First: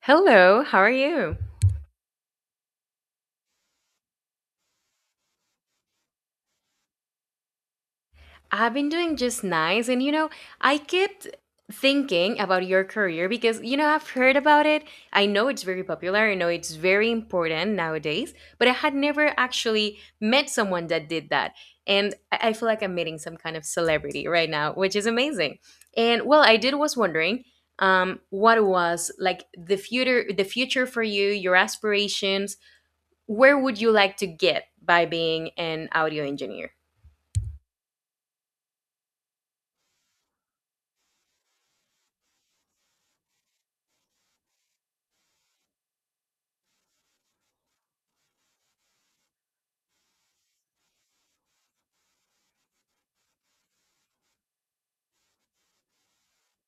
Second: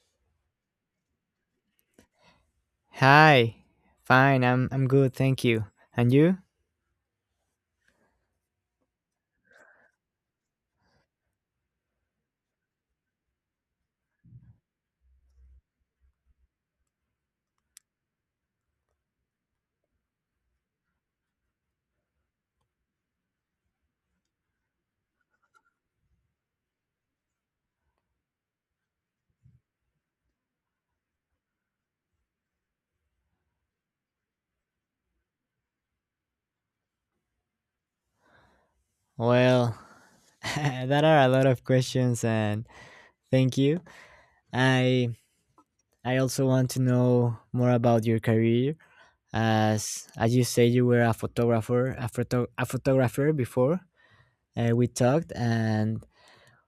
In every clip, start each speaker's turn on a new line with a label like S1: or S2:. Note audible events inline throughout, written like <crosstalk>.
S1: Hello, how are you?
S2: Hi. Fine. I'm good, thank you. And you?
S1: I've been doing just nice. And you know, I kept thinking about your career because, you know, I've heard about it. I know it's very popular. I know it's very important nowadays, but I had never actually met someone that did that. And I feel like I'm meeting some kind of celebrity right now, which is amazing. And well, I did was wondering what was like the future for you, your aspirations, where would you like to get by being an audio engineer?
S2: Well, <laughs> that are a lot of questions and thank you. I I also want to know more about your career as you say you were a photographer, a photographer before we talked, and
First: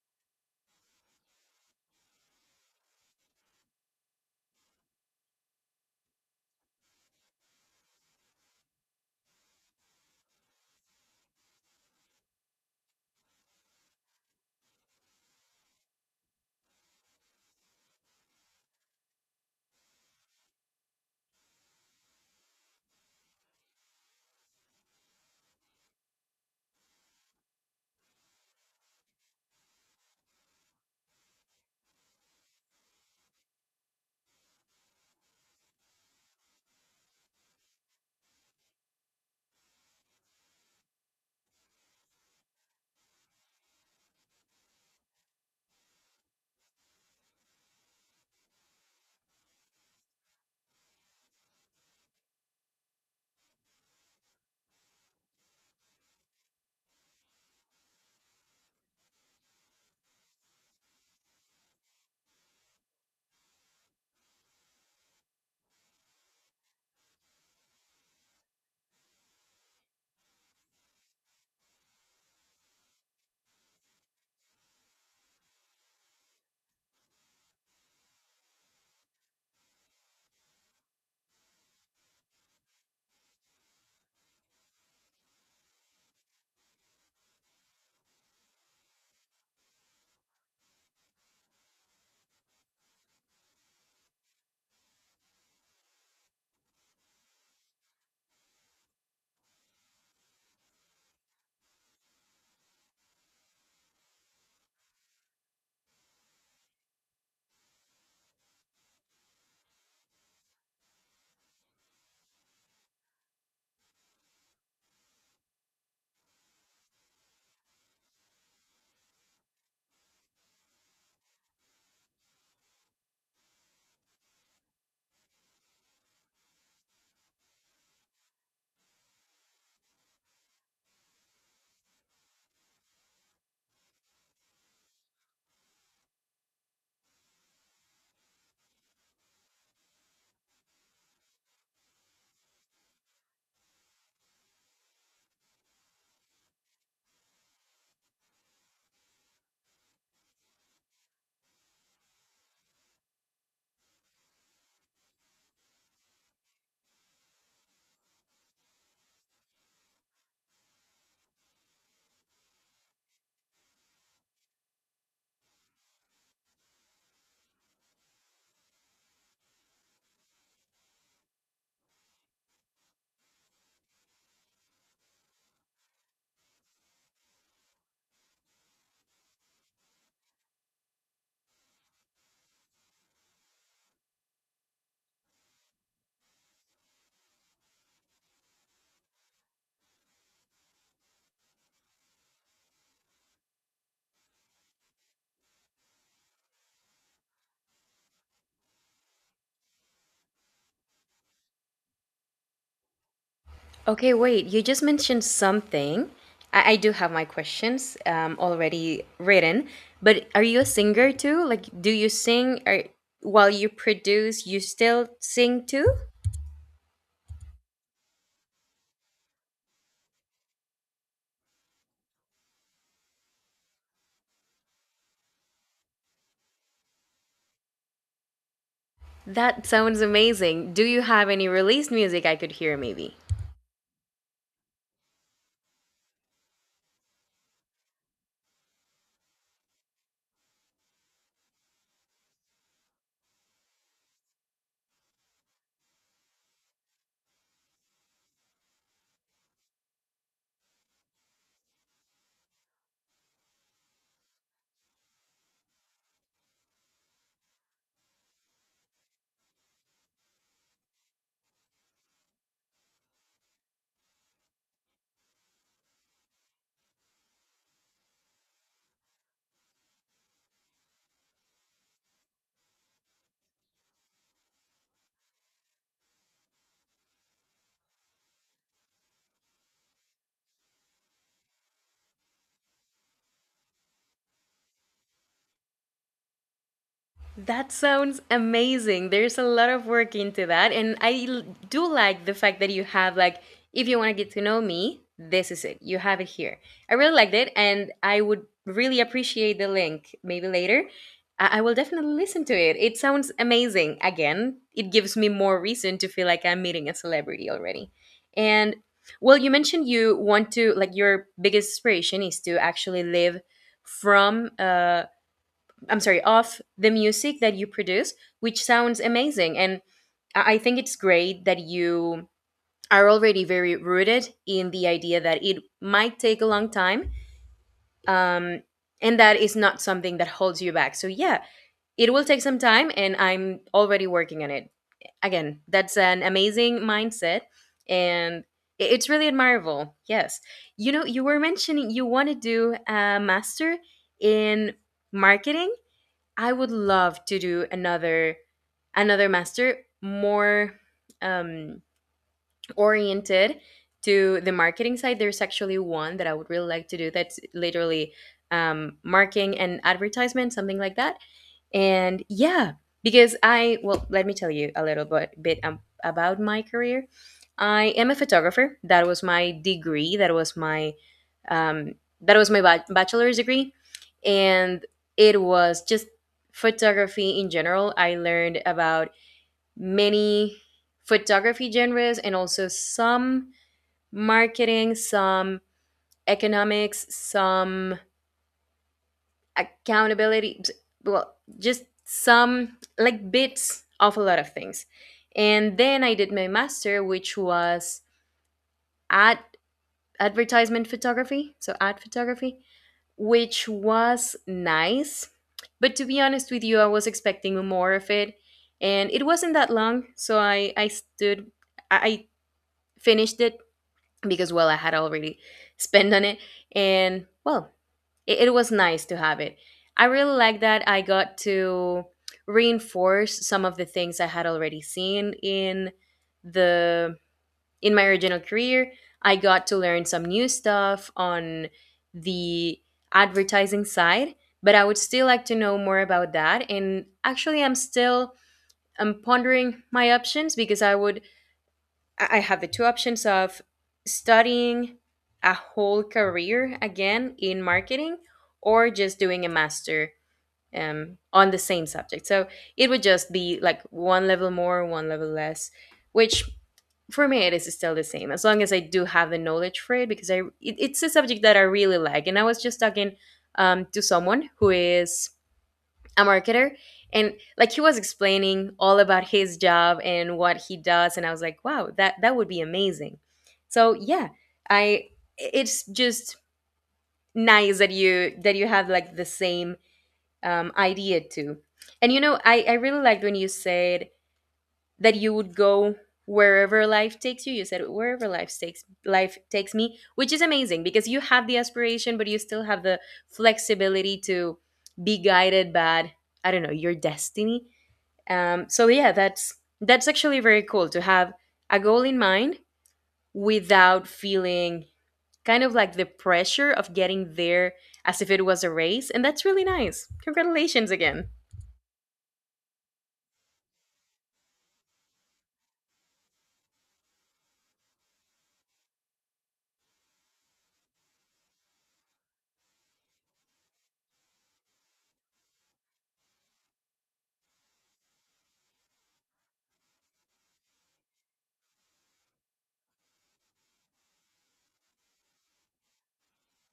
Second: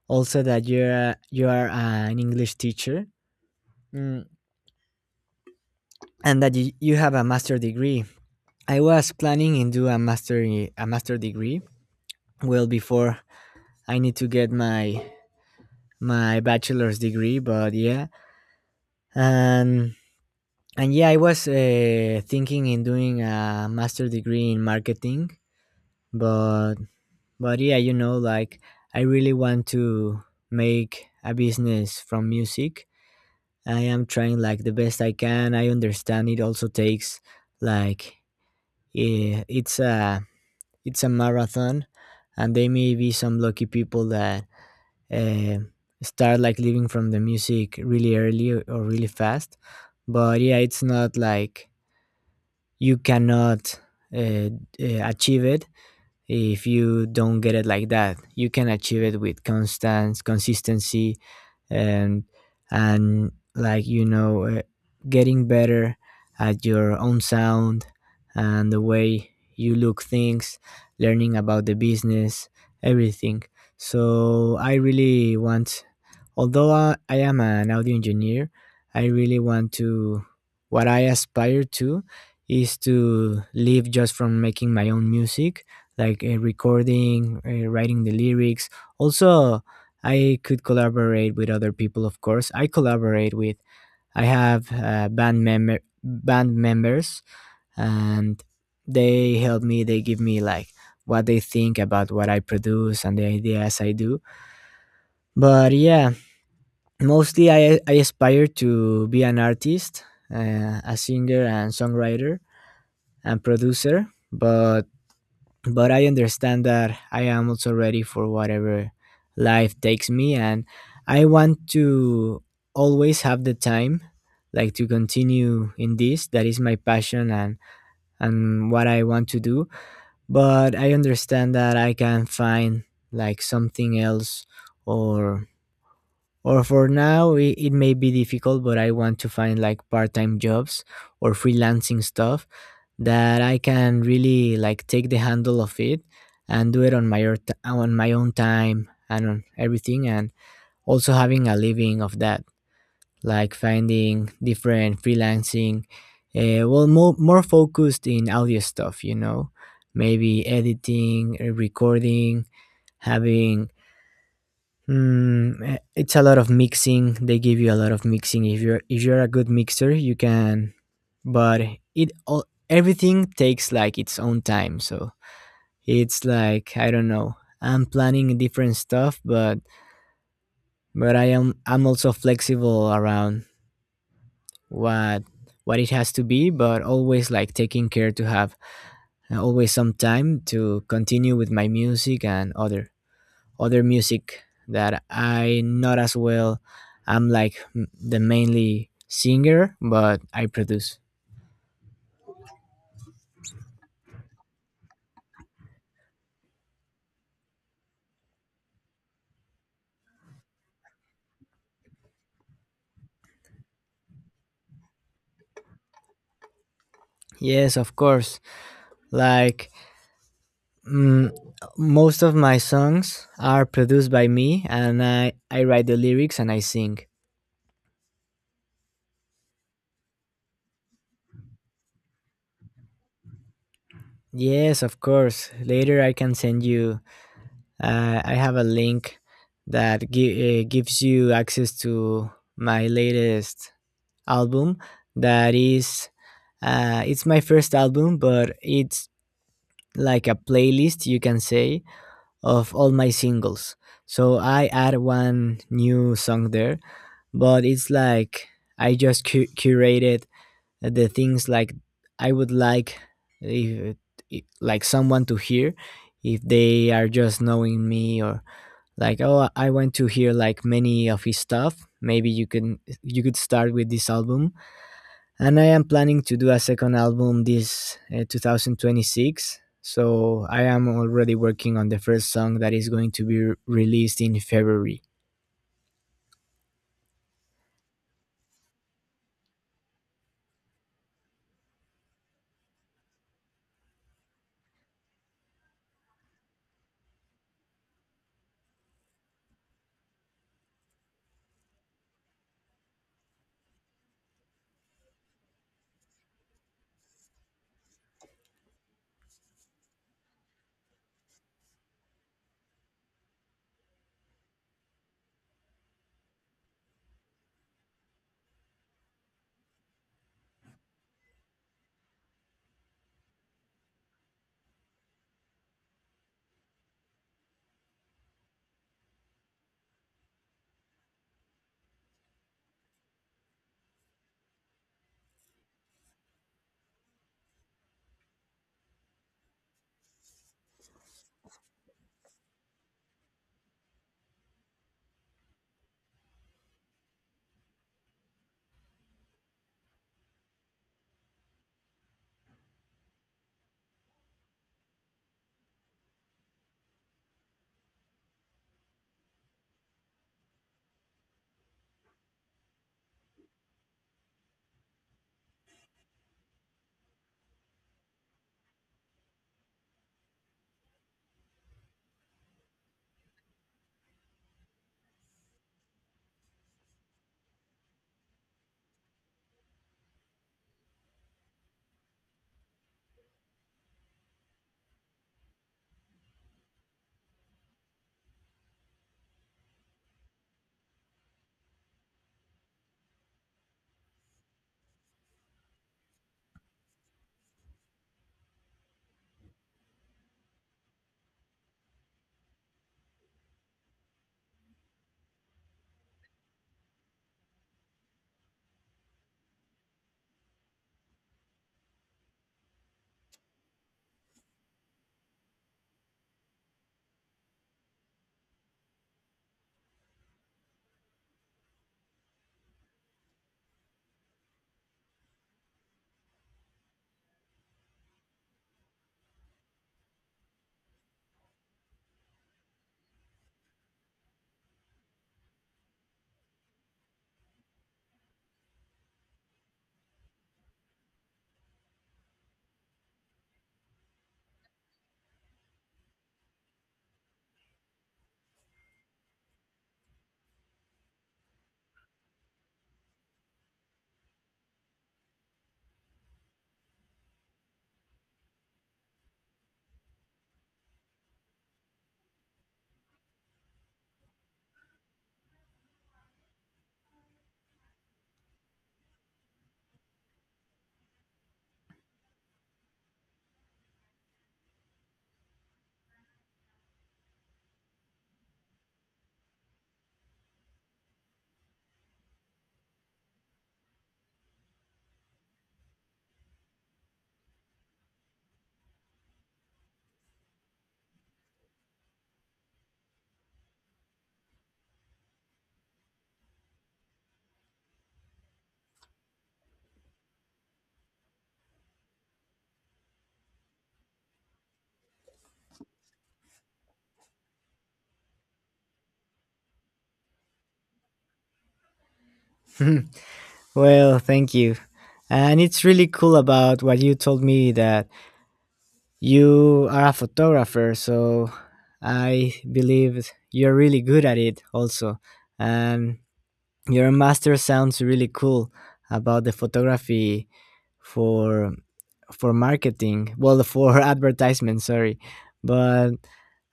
S2: also that you are an English teacher, mm, and that you have a master degree. I was planning in do a master, a master degree well before I need to get my bachelor's degree, but yeah. And and yeah, I was thinking in doing a master degree in marketing. But but yeah, you know, like, I really want to make a business from music. I am trying like the best I can. I understand it also takes, like, eh, it's a it's a marathon. And there may be some lucky people that uh, start like living from the music really early, or really fast. But yeah, it's not like you cannot uh, achieve it. If you don't get it like that, you can achieve it with constant consistency, and and like, getting better at your own sound and the way you look things, learning about the business, everything. So I really want, although I am an audio engineer, I really want to, what I aspire to is to live just from making my own music, like, recording, writing the lyrics. Also, I could collaborate with other people, of course. I collaborate with. I have band members, and they help me. They give me like what they think about what I produce and the ideas I do. But yeah, mostly I aspire to be an artist, a singer and songwriter and producer. But I understand that I am also ready for whatever life takes me, and I want to always have the time, like, to continue in this that is my passion, and what I want to do. But I understand that I can find like something else, or or for now it may be difficult, but I want to find like part-time jobs or freelancing stuff that I can really like take the handle of it and do it on my own on my own time and on everything, and also having a living of that, like, finding different freelancing, well, more focused in audio stuff, maybe editing, recording, having, it's a lot of mixing. They give you a lot of mixing. If you're a good mixer, you can. But it all, everything takes like its own time, so it's like, I don't know. I'm planning different stuff, but I'm also flexible around what what it has to be, but always like taking care to have, always some time to continue with my music and other music that I not as well. I'm like, the mainly singer, but I produce.
S1: Okay, wait, you just mentioned something. I do have my questions already written, but are you a singer too? Like, do you sing or while you produce, you still sing too?
S2: Yes, of course. Like, Mm, most of my songs are produced by me, and I write the lyrics and I sing.
S1: That sounds amazing. Do you have any released music I could hear maybe?
S2: Yes, of course. Later, I can send you. I have a link that gives you access to my latest album. That is, it's my first album, but it's like a playlist, you can say, of all my singles. So I add one new song there, but it's like I just curated the things like I would like, if, like someone to hear, if they are just knowing me, or like, oh, I want to hear like many of his stuff, maybe you can, you could start with this album. And I am planning to do a second album this 2026, so I am already working on the first song that is going to be released in February.
S1: That sounds amazing. There's a lot of work into that. And do like the fact that you have, like, if you want to get to know me, this is it. You have it here. I really liked it. And I would really appreciate the link maybe later. I will definitely listen to it. It sounds amazing. Again, it gives me more reason to feel like I'm meeting a celebrity already. And well, you mentioned you want to, like, your biggest inspiration is to actually live from I'm sorry, of the music that you produce, which sounds amazing. And I think it's great that you are already very rooted in the idea that it might take a long time, um, and that is not something that holds you back. So, yeah, it will take some time, and I'm already working on it. Again, that's an amazing mindset, and it's really admirable. Yes. You know, you were mentioning you want to do a master in marketing. I would love to do another master more um, oriented to the marketing side. There's actually one that I would really like to do that's literally marketing and advertisement, something like that. And yeah, because I, well, let me tell you a little bit, about my career. I am a photographer. That was my degree. Um, that was my bachelor's degree. And it was just photography in general. I learned about many photography genres and also some marketing, some economics, some accountability. Well, just some like bits of a lot of things, and then I did my master, which was ad advertisement photography, so ad photography, which was nice, but to be honest with you, I was expecting more of it, and it wasn't that long, so I stood, I finished it because well, I had already spent on it, and well, it was nice to have it. I really like that I got to reinforce some of the things I had already seen in the in my original career. I got to learn some new stuff on the advertising side, but I would still like to know more about that. And actually, I'm pondering my options because I would, I have the two options of studying a whole career again in marketing, or just doing a master on the same subject. So it would just be like one level more, one level less, which for me it is still the same as long as I do have the knowledge for it, because I it's a subject that I really like. And I was just talking to someone who is a marketer, and like he was explaining all about his job and what he does, and I was like, wow, that would be amazing. So yeah, I it's just nice that you have like the same idea too. And you know, I really liked when you said that you would go wherever life takes you. You said wherever life takes me, which is amazing, because you have the aspiration but you still have the flexibility to be guided by, I don't know, your destiny. So yeah, that's actually very cool to have a goal in mind without feeling kind of like the pressure of getting there as if it was a race, and that's really nice. Congratulations again.
S2: <laughs> Well, thank you. And it's really cool about what you told me that you are a photographer, so I believe you're really good at it also. And your master sounds really cool about the photography for, marketing, well, for <laughs> advertisement, sorry. But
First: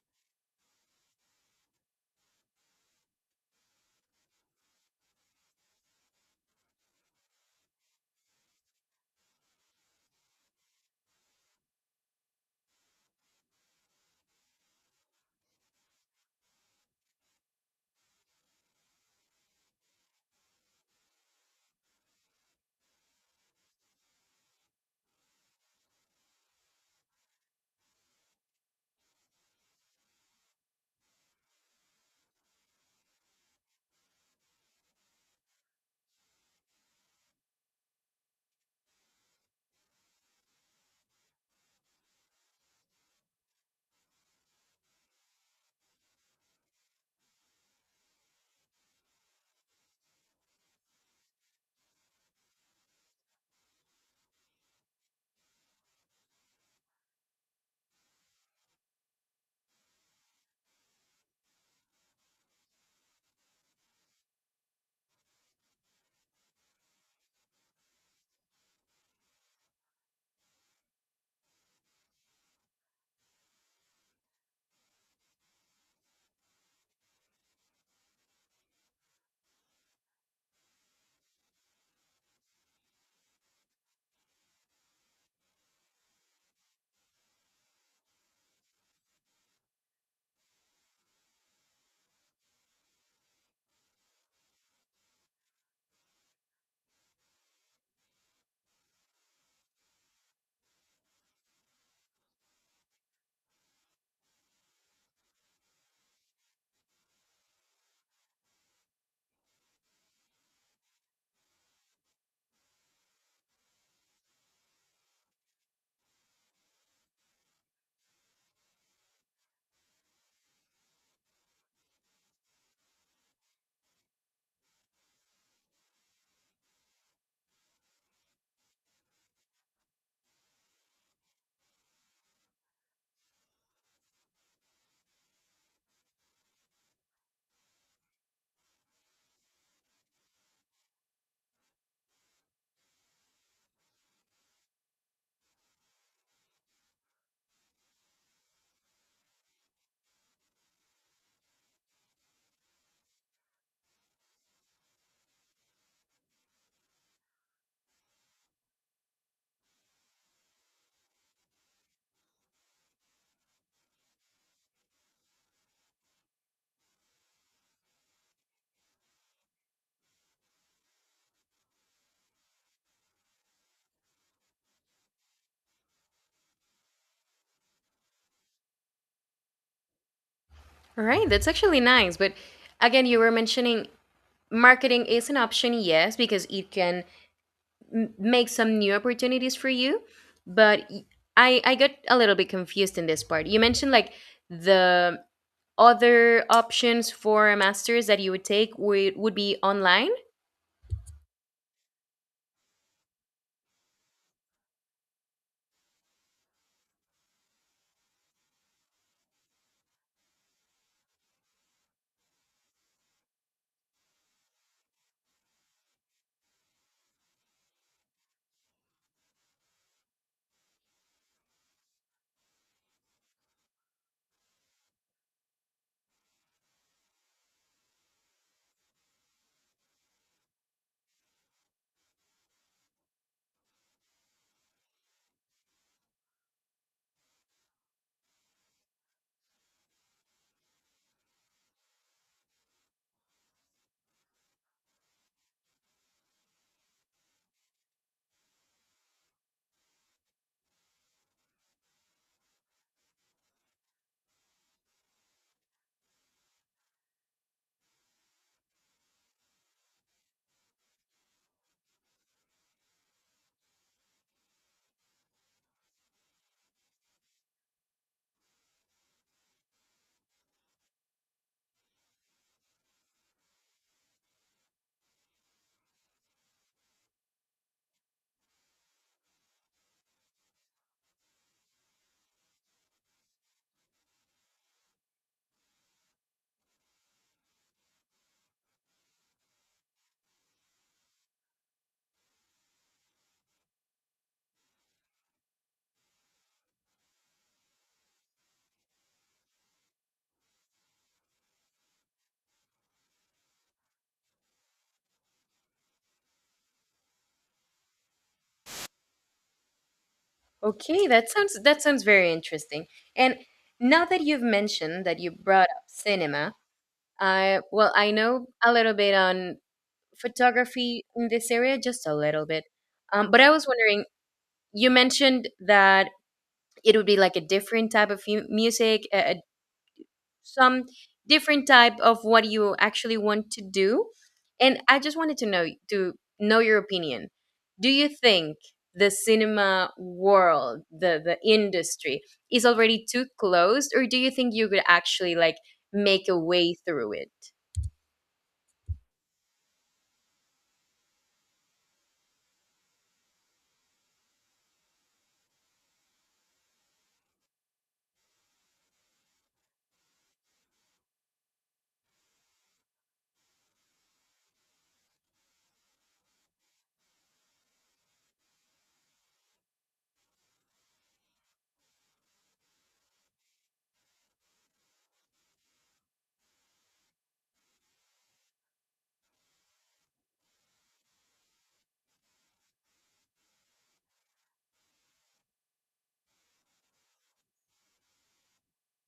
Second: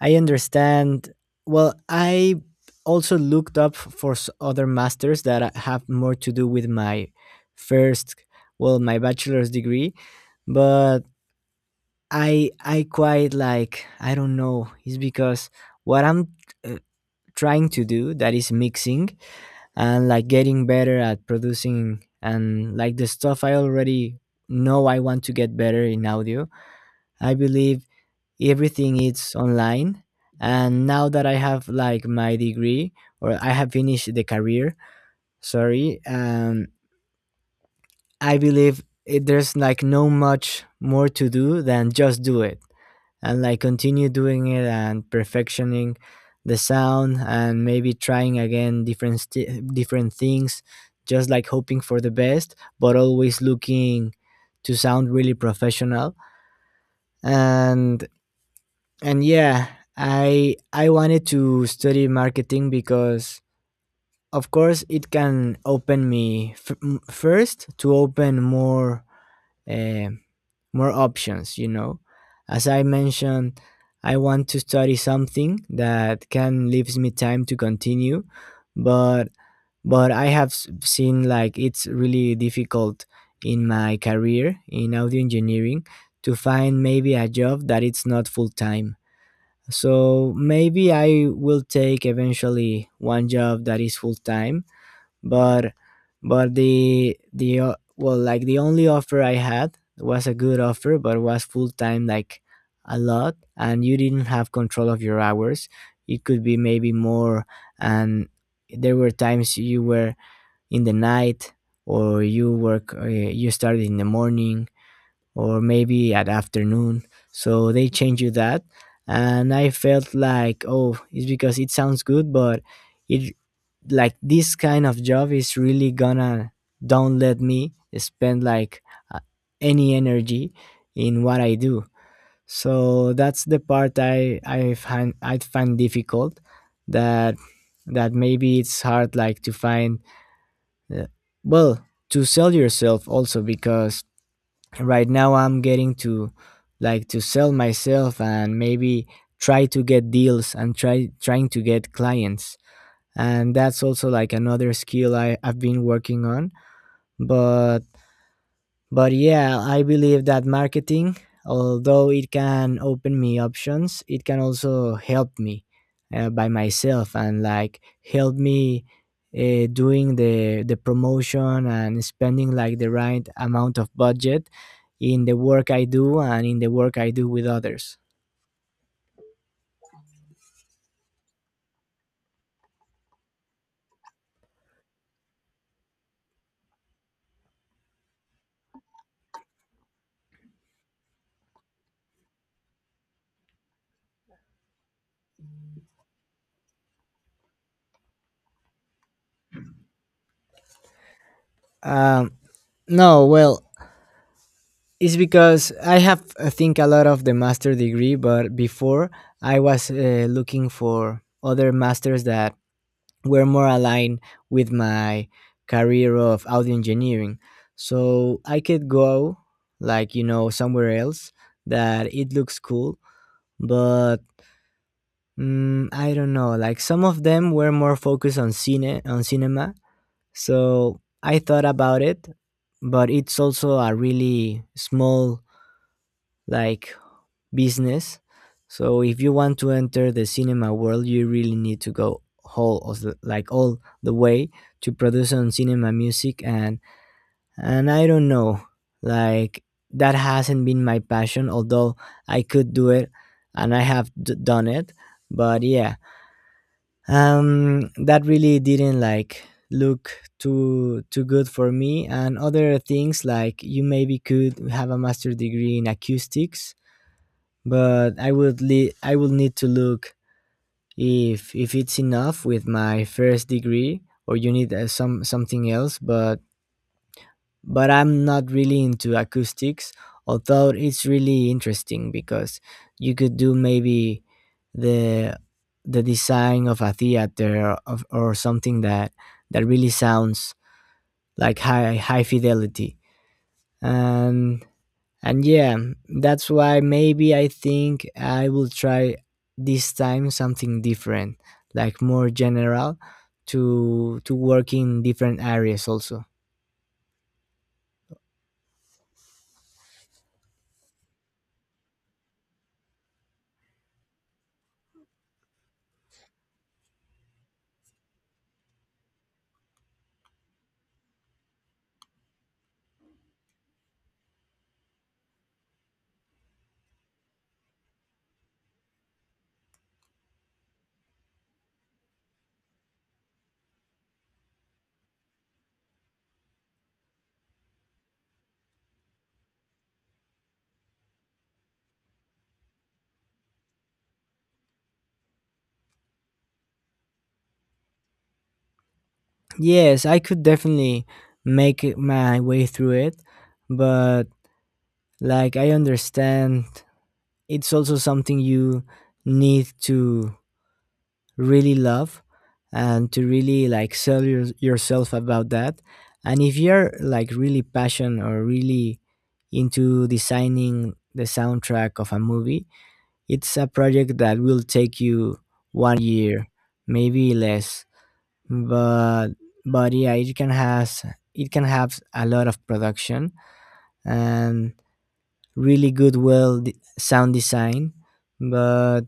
S2: I understand. Well, I also looked up for other masters that have more to do with my first, well, my bachelor's degree, but I quite like, I don't know. It's because what I'm, uh, trying to do that is mixing and like getting better at producing, and like the stuff I already know I want to get better in audio. I believe everything is online, and now that I have like my degree, or I have finished the career, sorry, I believe there's like no much more to do than just do it and like continue doing it and perfectioning the sound, and maybe trying again different things, just like hoping for the best, but always looking to sound really professional. And and yeah, I wanted to study marketing because of course it can open me, first, to open more, uh, more options. As I mentioned, I want to study something that can leaves me time to continue. But but I have seen like it's really difficult in my career in audio engineering to find maybe a job that it's not full time. So maybe I will take eventually one job that is full time, but but the well, like, the only offer I had was a good offer, but was full time like a lot, and you didn't have control of your hours. It could be maybe more, and there were times you were in the night, or you started in the morning, or maybe at afternoon. So they change you that. And I felt like, oh, it's because it sounds good, but it like this kind of job is really gonna don't let me spend like, uh, any energy in what I do. So that's the part I find difficult, that that maybe it's hard like to find, uh, well, to sell yourself also, because right now I'm getting to, like, to sell myself and maybe try to get deals and trying to get clients. And that's also like another skill I've been working on. But but yeah, I believe that marketing, although it can open me options, it can also help me, by myself, and like help me, doing the promotion and spending like the right amount of budget in the work I do and in the work I do with others.
S1: All right, that's actually nice. But again, you were mentioning marketing is an option, yes, because it can make some new opportunities for you. But I got a little bit confused in this part. You mentioned like the other options for a master's that you would take would be online.
S2: Um, no, well, it's because I have, I think, a lot of the master degree, but before I was, looking for other masters that were more aligned with my career of audio engineering. So I could go, like, somewhere else that it looks cool, but, I don't know. Like, some of them were more focused on cinema. So I thought about it, but it's also a really small, like, business. So if you want to enter the cinema world, you really need to go whole of like all the way, to produce on cinema music. And I don't know, like, that hasn't been my passion, although I could do it and I have done it. But yeah, that really didn't like look too good for me. And other things, like, you maybe could have a master degree in acoustics, but I would need to look if it's enough with my first degree, or you need, something else. But I'm not really into acoustics, although it's really interesting, because you could do maybe the the design of a theater, or something that, really sounds like high fidelity. And, yeah, that's why maybe I think I will try this time something different, like more general, to work in different areas also.
S1: Okay, that sounds, that sounds very interesting. And now that you've mentioned that, you brought up cinema. I Well, I know a little bit on photography in this area, just a little bit. But I was wondering, you mentioned that it would be like a different type of music, a some different type of what you actually want to do. And I just wanted to know, your opinion. Do you think the cinema world, the industry is already too closed, or do you think you could actually like make a way through it?
S2: Yes, I could definitely make it my way through it, but like I understand it's also something you need to really love, and to really like sell yourself about that. And if you're like really passionate or really into designing the soundtrack of a movie, it's a project that will take you one year, maybe less. But but yeah, it can have a lot of production and really good, well, sound design. but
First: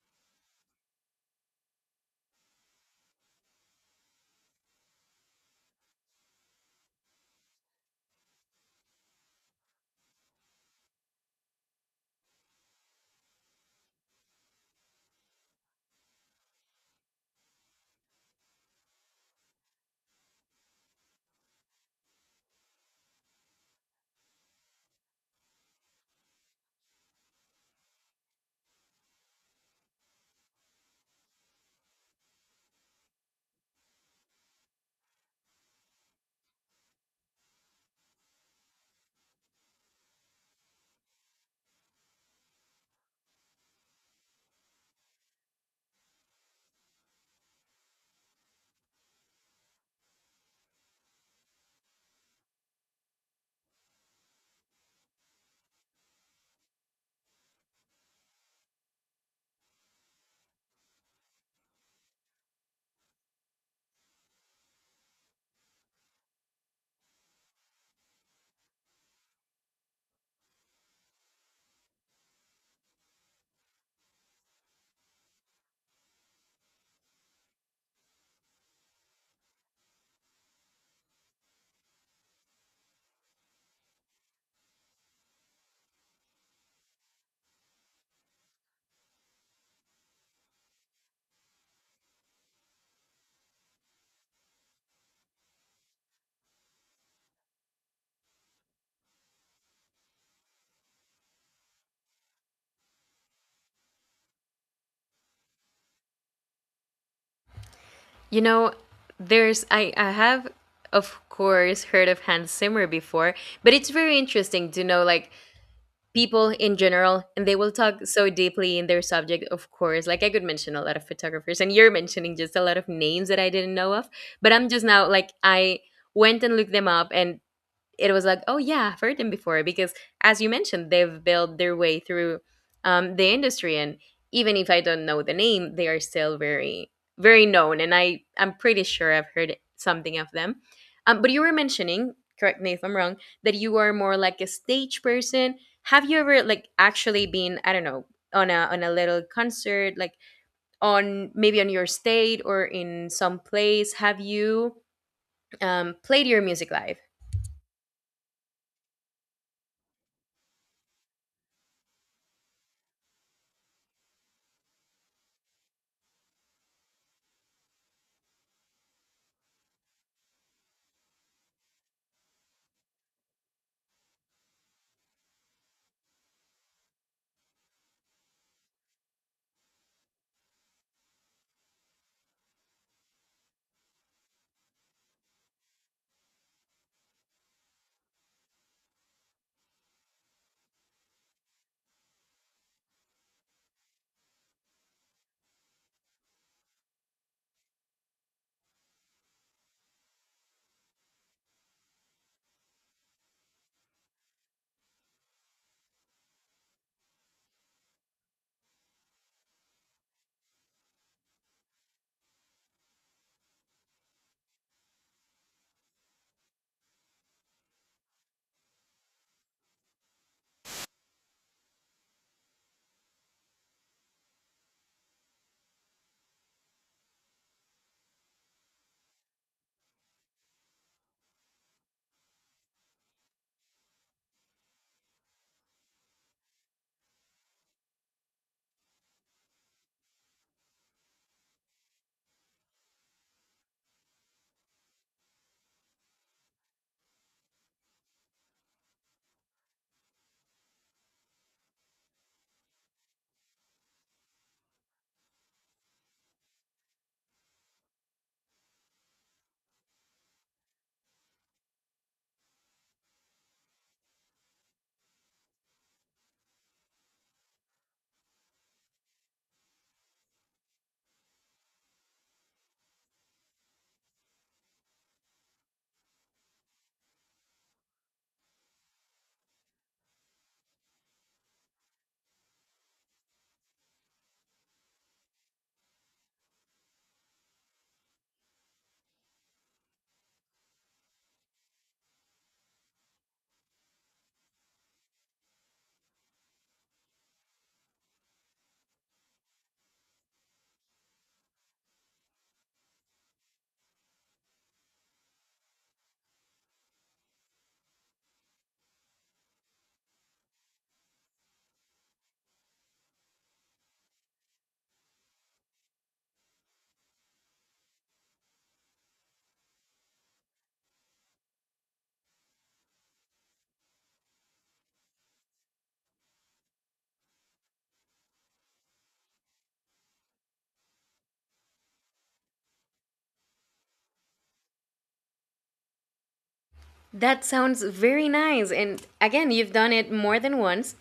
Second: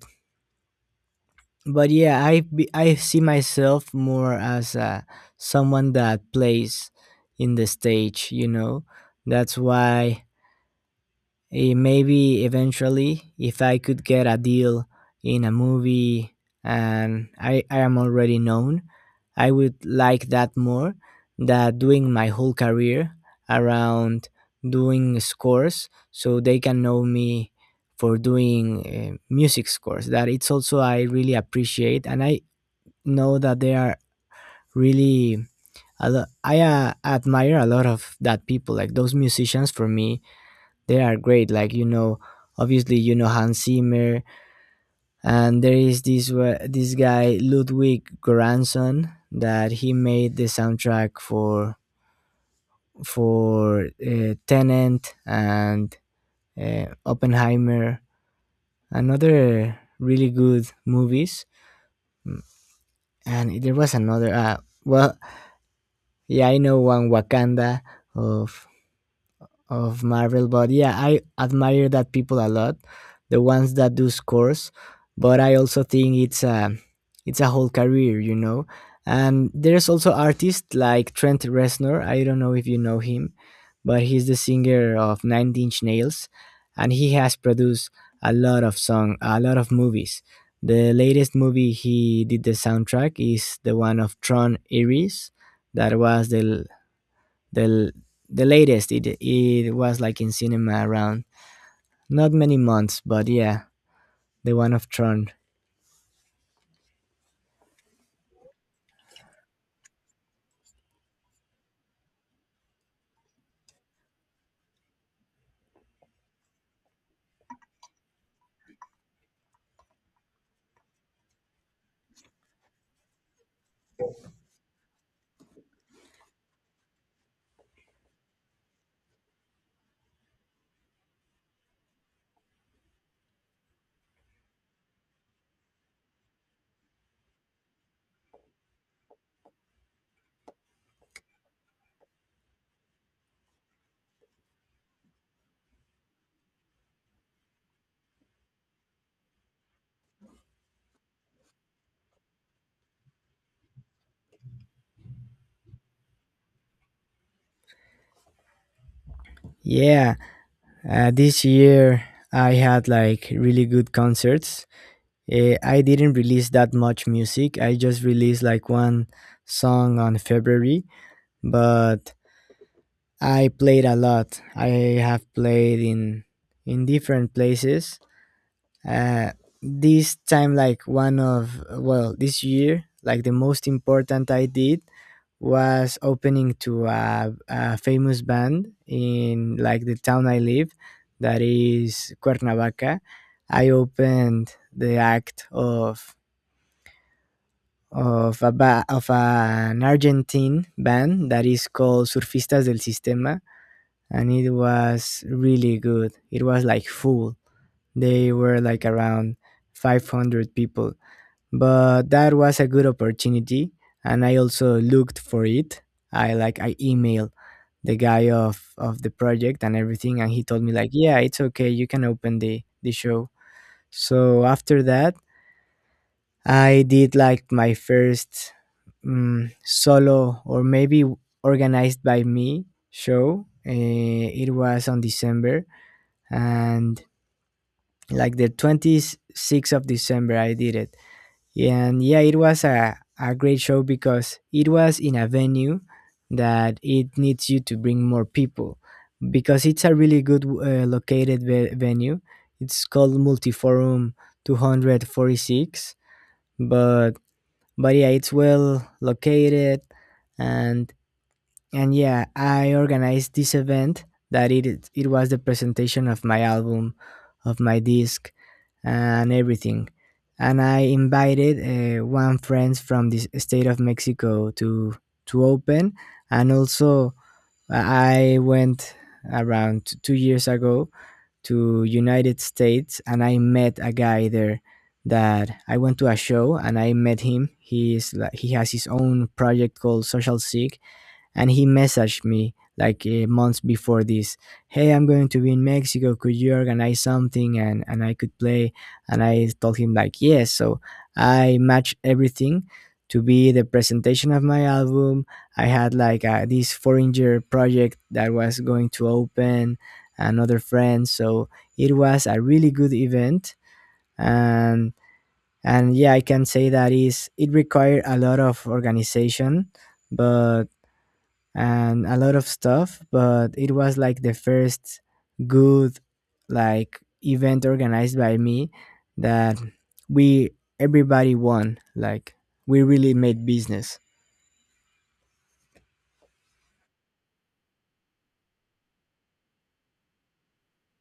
S2: but yeah, I see myself more as, someone that plays in the stage. You know, that's why, maybe eventually, if I could get a deal in a movie and I am already known, I would like that more. Than doing my whole career around doing scores, so they can know me for doing music scores that it's also I really appreciate, and I know that they are really I admire a lot of that people. Like those musicians for me, they are great. Like you know, obviously you know Hans Zimmer, and there is this guy Ludwig Göransson that he made the soundtrack for for Tenant and Oppenheimer, another really good movies. And there was another. Well, yeah, I know one Wakanda of of Marvel, but yeah, I admire that people a lot, the ones that do scores. But I also think it's a whole career, you know. And there's also artists like Trent Reznor. I don't know if you know him, but he's the singer of Nine Inch Nails, and he has produced a lot of song, a lot of movies. The latest movie he did the soundtrack is the one of Tron Ares, that was the the latest. It was like in cinema around not many months, but yeah, the one of Tron.
S1: You know, there's, I have of course heard of Hans Zimmer before, but it's very interesting to know like people in general, and they will talk so deeply in their subject. Of course, like I could mention a lot of photographers, and you're mentioning just a lot of names that I didn't know of. But I'm just now like I went and looked them up, and it was like, oh yeah, I've heard them before because, as you mentioned, they've built their way through the industry, and even if I don't know the name, they are still very, very known, and I'm pretty sure I've heard something of them. But you were mentioning, correct me if I'm wrong, that you are more like a stage person. Have you ever like actually been, I don't know, on a, little concert, like on maybe on your state or in some place? Have you played your music live?
S2: Yeah, this year I had like really good concerts. I didn't release that much music. I just released like one song on February, but I played a lot. I have played in different places, uh, this time, like one of, well, this year, like the most important I did was opening to a famous band in like the town I live, that is Cuernavaca. I opened the act of of an Argentine band that is called Surfistas del Sistema, and it was really good. It was like full. They were like around 500 people, but that was a good opportunity. And I also looked for it. I emailed the guy of the project and everything, and he told me like, yeah, it's okay, you can open the show. So after that, I did like my first solo, or maybe organized by me, show. It was on December, and like the 26th of December I did it. And yeah, it was a great show because it was in a venue that it needs you to bring more people, because it's a really good, located venue. It's called Multiforum 246. but but yeah, it's well located. and and yeah, I organized this event, that it was the presentation of my album, of my disc, and everything. And I invited one friend from the state of Mexico to open, and also I went around 2 years ago to United States, and I met a guy there. That I went to a show and I met him. He is like, he has his own project called Social Sick, and he messaged me like months before this. Hey, I'm going to be in Mexico, could you organize something, and I could play? And I told him like, yes. So I matched everything to be the presentation of my album. I had like, this foreigner project that was going to open, another friend. So it was a really good event. and and yeah, I can say that is it required a lot of organization, but and a lot of stuff, but it was like the first good like event organized by me, that we everybody won. Like we really made business.
S1: That sounds very nice. And again, you've done it more than once.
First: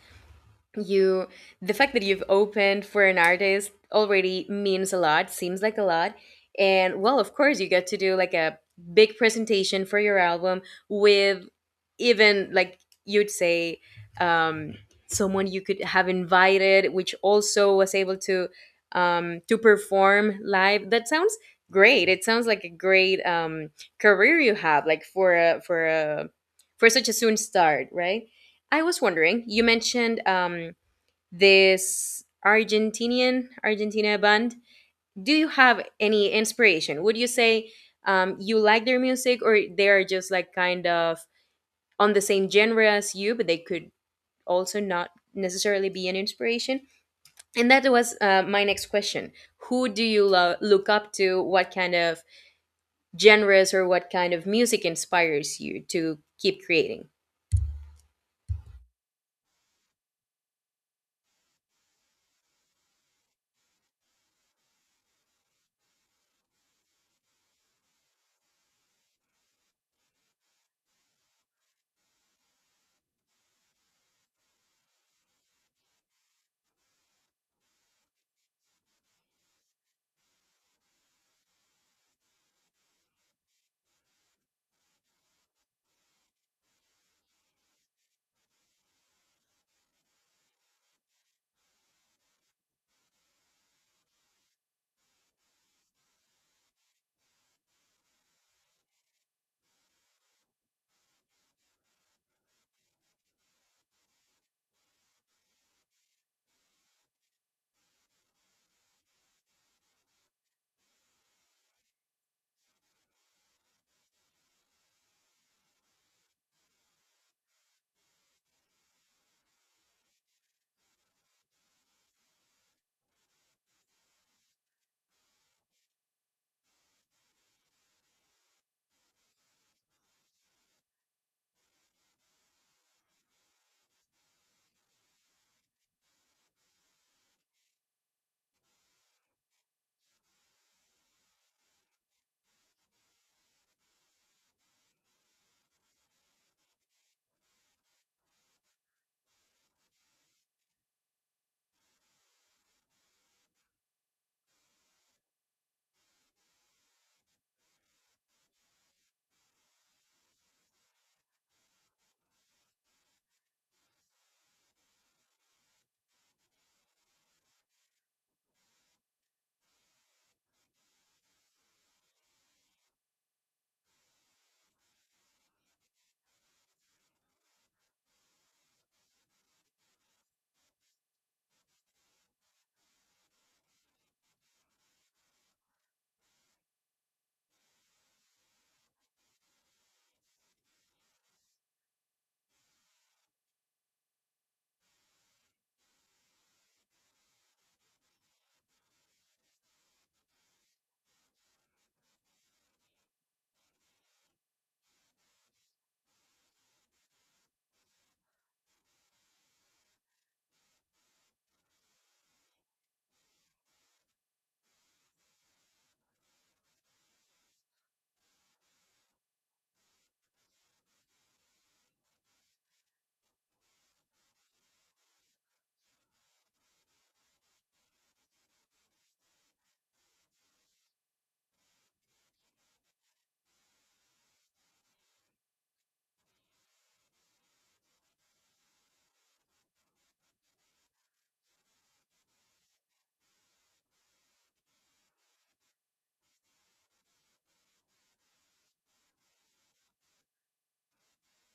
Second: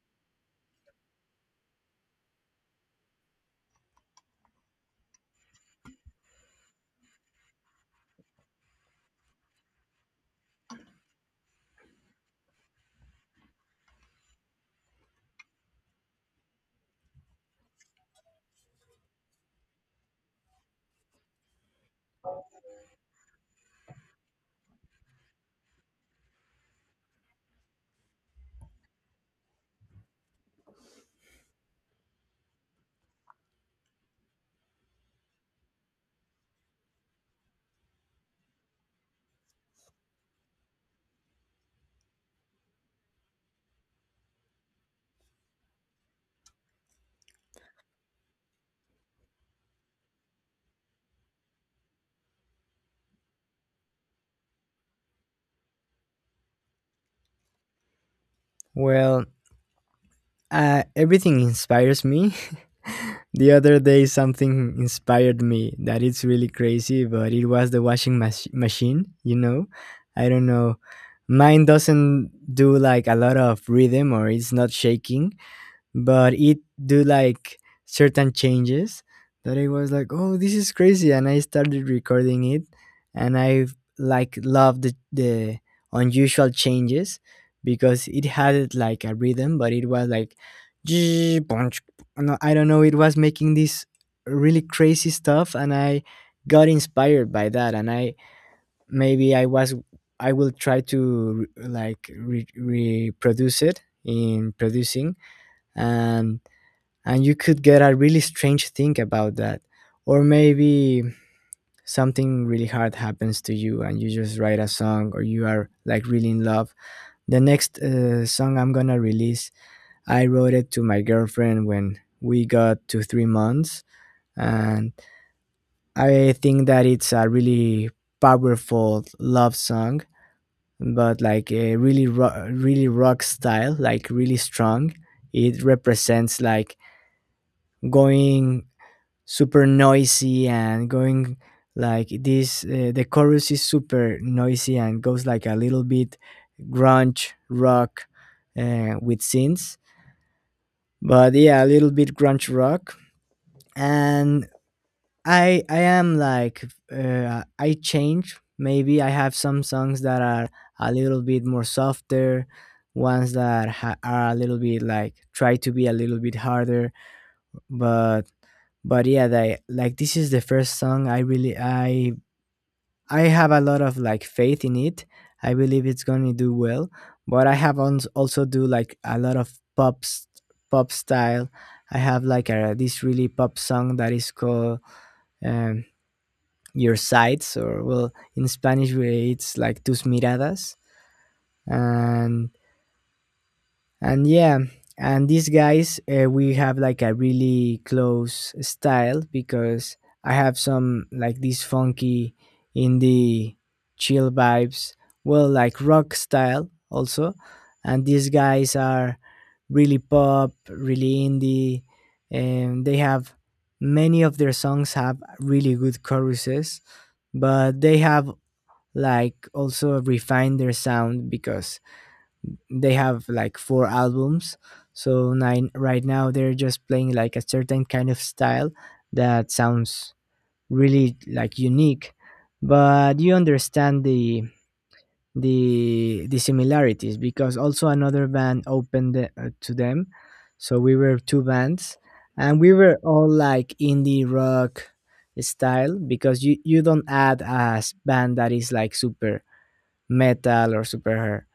S1: You The fact that you've opened for an artist already means a lot, seems like a lot. And well, of course, you get to do like a big presentation for your album with, even like you'd say, um someone you could have invited, which also was able to perform live. That sounds great. It sounds like a great career you have, like for a, for such a soon start, right? I was wondering, you mentioned this Argentinian Argentina band. Do you have any inspiration? Would you say you like their music, or they are just like kind of on the same genre as you, but they could also not necessarily be an inspiration? And that was my next question. Who do you look up to? What kind of genres or what kind of music inspires you to keep creating?
S2: Well, everything inspires me. <laughs> The other day, something inspired me that it's really crazy, but it was the machine. You know, I don't know. Mine doesn't do like a lot of rhythm, or it's not shaking, but it do like certain changes, that I was like, oh, this is crazy. And I started recording it, and I like loved the unusual changes, because it had like a rhythm, but it was like, <tsk> punch. No, I don't know, it was making this really crazy stuff, and I got inspired by that. And I maybe I was, I will try to reproduce it in producing, and and you could get a really strange thing about that. Or maybe something really hard happens to you and you just write a song, or you are like really in love. The next song I'm gonna release, I wrote it to my girlfriend when we got to 3 months. And I think that it's a really powerful love song, but like a really rock style, like really strong. It represents like going super noisy and going like this. The chorus is super noisy and goes like a little bit grunge rock, with synths. But yeah, a little bit grunge rock. And I am like, I change. Maybe I have some songs that are a little bit more softer, ones that are a little bit like try to be a little bit harder. but but yeah, they like, this is the first song I really, I have a lot of like faith in it. I believe it's gonna do well. But I have on, also do like a lot of pop, pop style. I have like a, this really pop song, that is called, um, your Sights, or well, in Spanish, it's like Tus Miradas. and and yeah, and these guys, we have like a really close style, because I have some like these funky indie chill vibes, well, like rock style also. And these guys are really pop, really indie. And they have, many of their songs have really good choruses. But they have like also refined their sound, because they have like four albums, so nine right now, they're just playing like a certain kind of style that sounds really like unique. But you understand the similarities, because also another band opened to them. So we were two bands, and we were all like indie rock style. Because you don't add band that is like super metal, or super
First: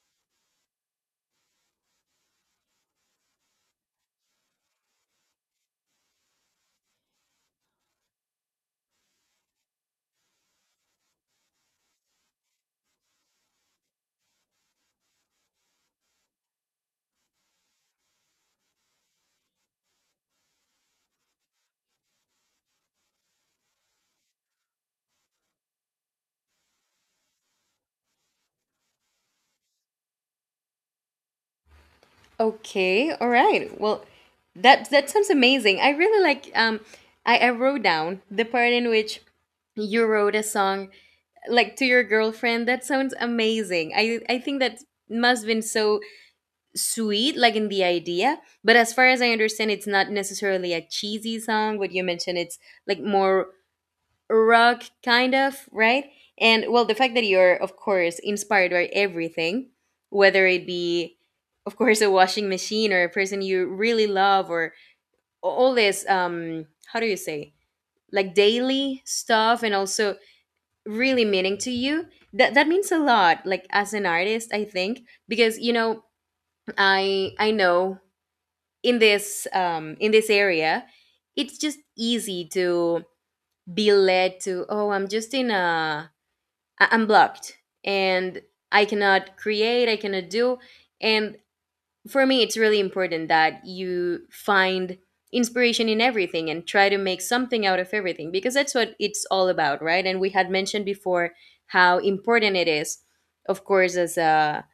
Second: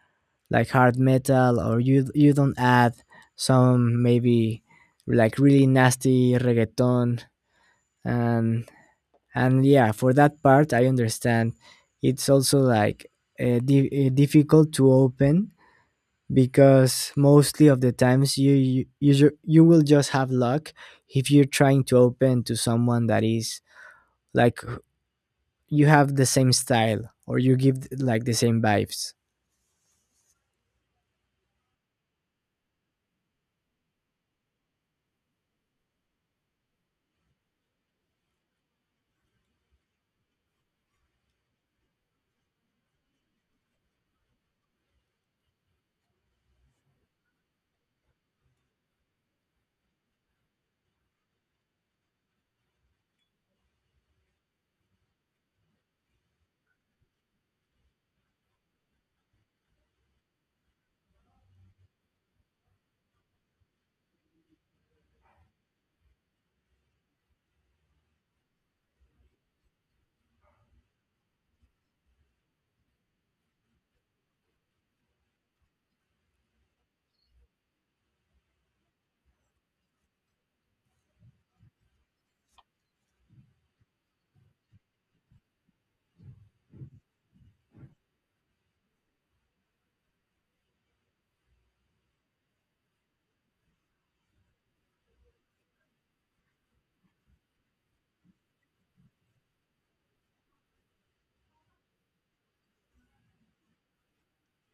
S2: like hard metal, or you don't add some, maybe like really nasty reggaeton. and and yeah, for that part, I understand it's also like difficult to open, because mostly of the times you will just have luck if you're trying to open to someone that is like, you have the same style, or you give like the same vibes.
S1: Okay, all right. Well, that, that sounds amazing. I really like, I wrote down the part in which you wrote a song like to your girlfriend. That sounds amazing. I think that must been so sweet, like in the idea, but as far as I understand, it's not necessarily a cheesy song, but you mentioned it's like more rock kind of, right? And well, the fact that you're of course inspired by everything, whether it be of course a washing machine or a person you really love, or all this, how do you say, like daily stuff, and also really meaning to you, that that means a lot, like as an artist, I think. Because you know, I know in this, in this area, it's just easy to be led to, oh, I'm just in a, I'm blocked, and I cannot create, I cannot do. And for me, it's really important that you find inspiration in everything and try to make something out of everything, because that's what it's all about, right? And we had mentioned before how important it is, of course, as a,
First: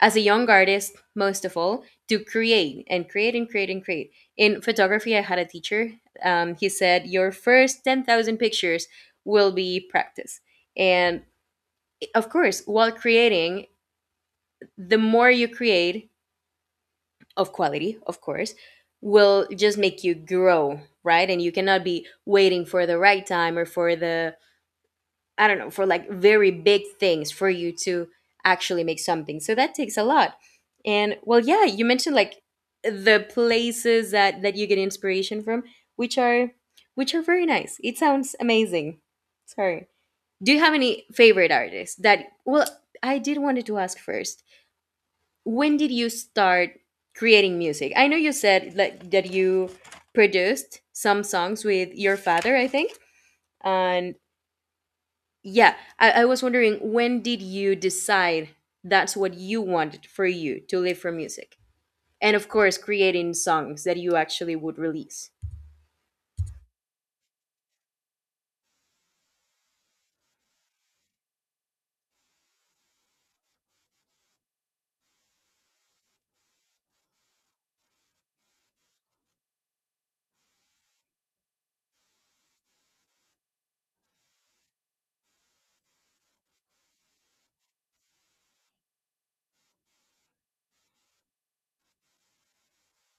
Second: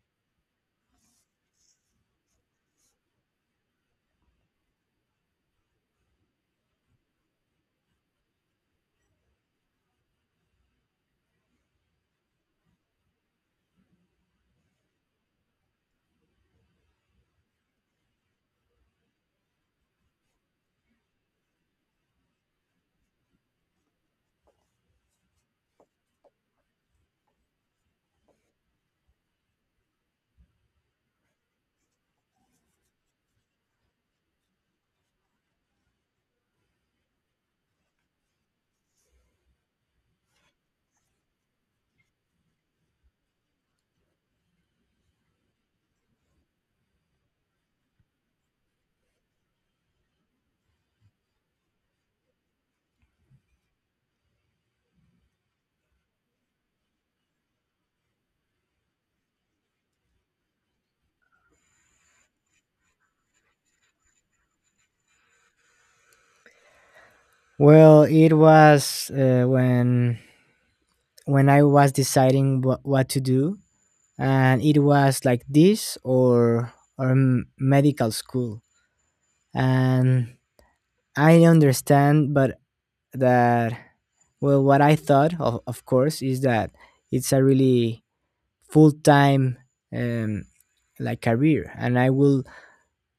S1: young artist, most of all, to create and create and create and create. In photography, I had a teacher. He said, "Your first 10,000 pictures will be practice." And of course, while creating, the more you create of quality, of course, will just make you grow, right? And you cannot be waiting for the right time or for the, I don't know, for like very big things for you to actually make something. So that takes a lot. And well, yeah, you mentioned like the places that you get inspiration from, which are, which are very nice. It sounds amazing. Sorry. Do you have any favorite artists that, well, I did wanted to ask first. When did you start creating music? I know you said that, that you produced some songs with your father, I think. And yeah, I was wondering, when did you decide that's what you wanted, for you to live for music? And of course, creating songs that you actually would release.
S2: Well, it was when I was deciding what to do. And it was like this or medical school. And I understand, but that, well, what I thought of course, is that it's a really full time um, like career, and I will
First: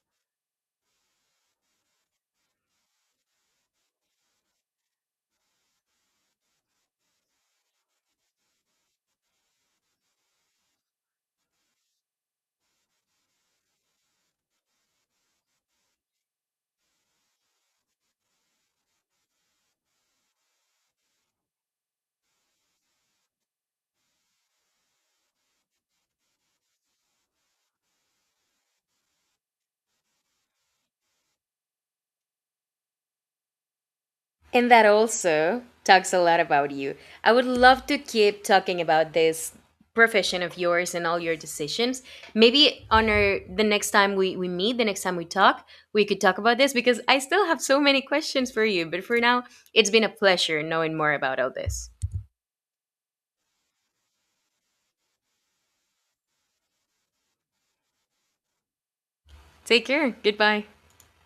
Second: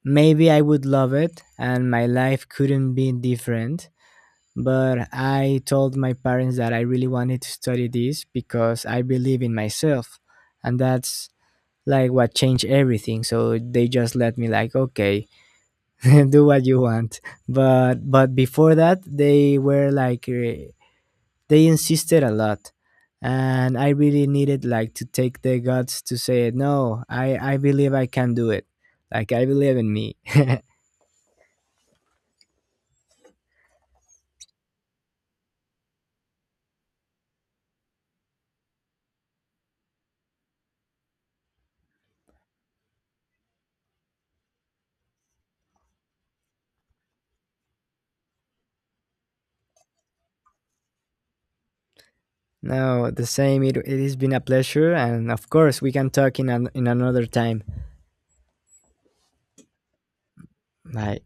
S2: maybe I would love it, and my life couldn't be different. But I told my parents that I really wanted to study this because I believe in myself. And that's like what changed everything. So they just let me like, okay, <laughs> do what you want. But before that, they were like, they insisted a lot. And I really needed like to take the guts to say, no, I believe I can do it. Like I believe in me. <laughs>
S1: And that also talks a lot about you. I would love to keep talking about this profession of yours and all your decisions. Maybe on our the next time we meet, the next time we talk, we could talk about this, because I still have so many questions for you. But for now, it's been a pleasure knowing more about all this.
S2: No, the same. It has been a pleasure, and of course, we can talk in an, in another time.
S1: Take care. Goodbye.
S2: はい。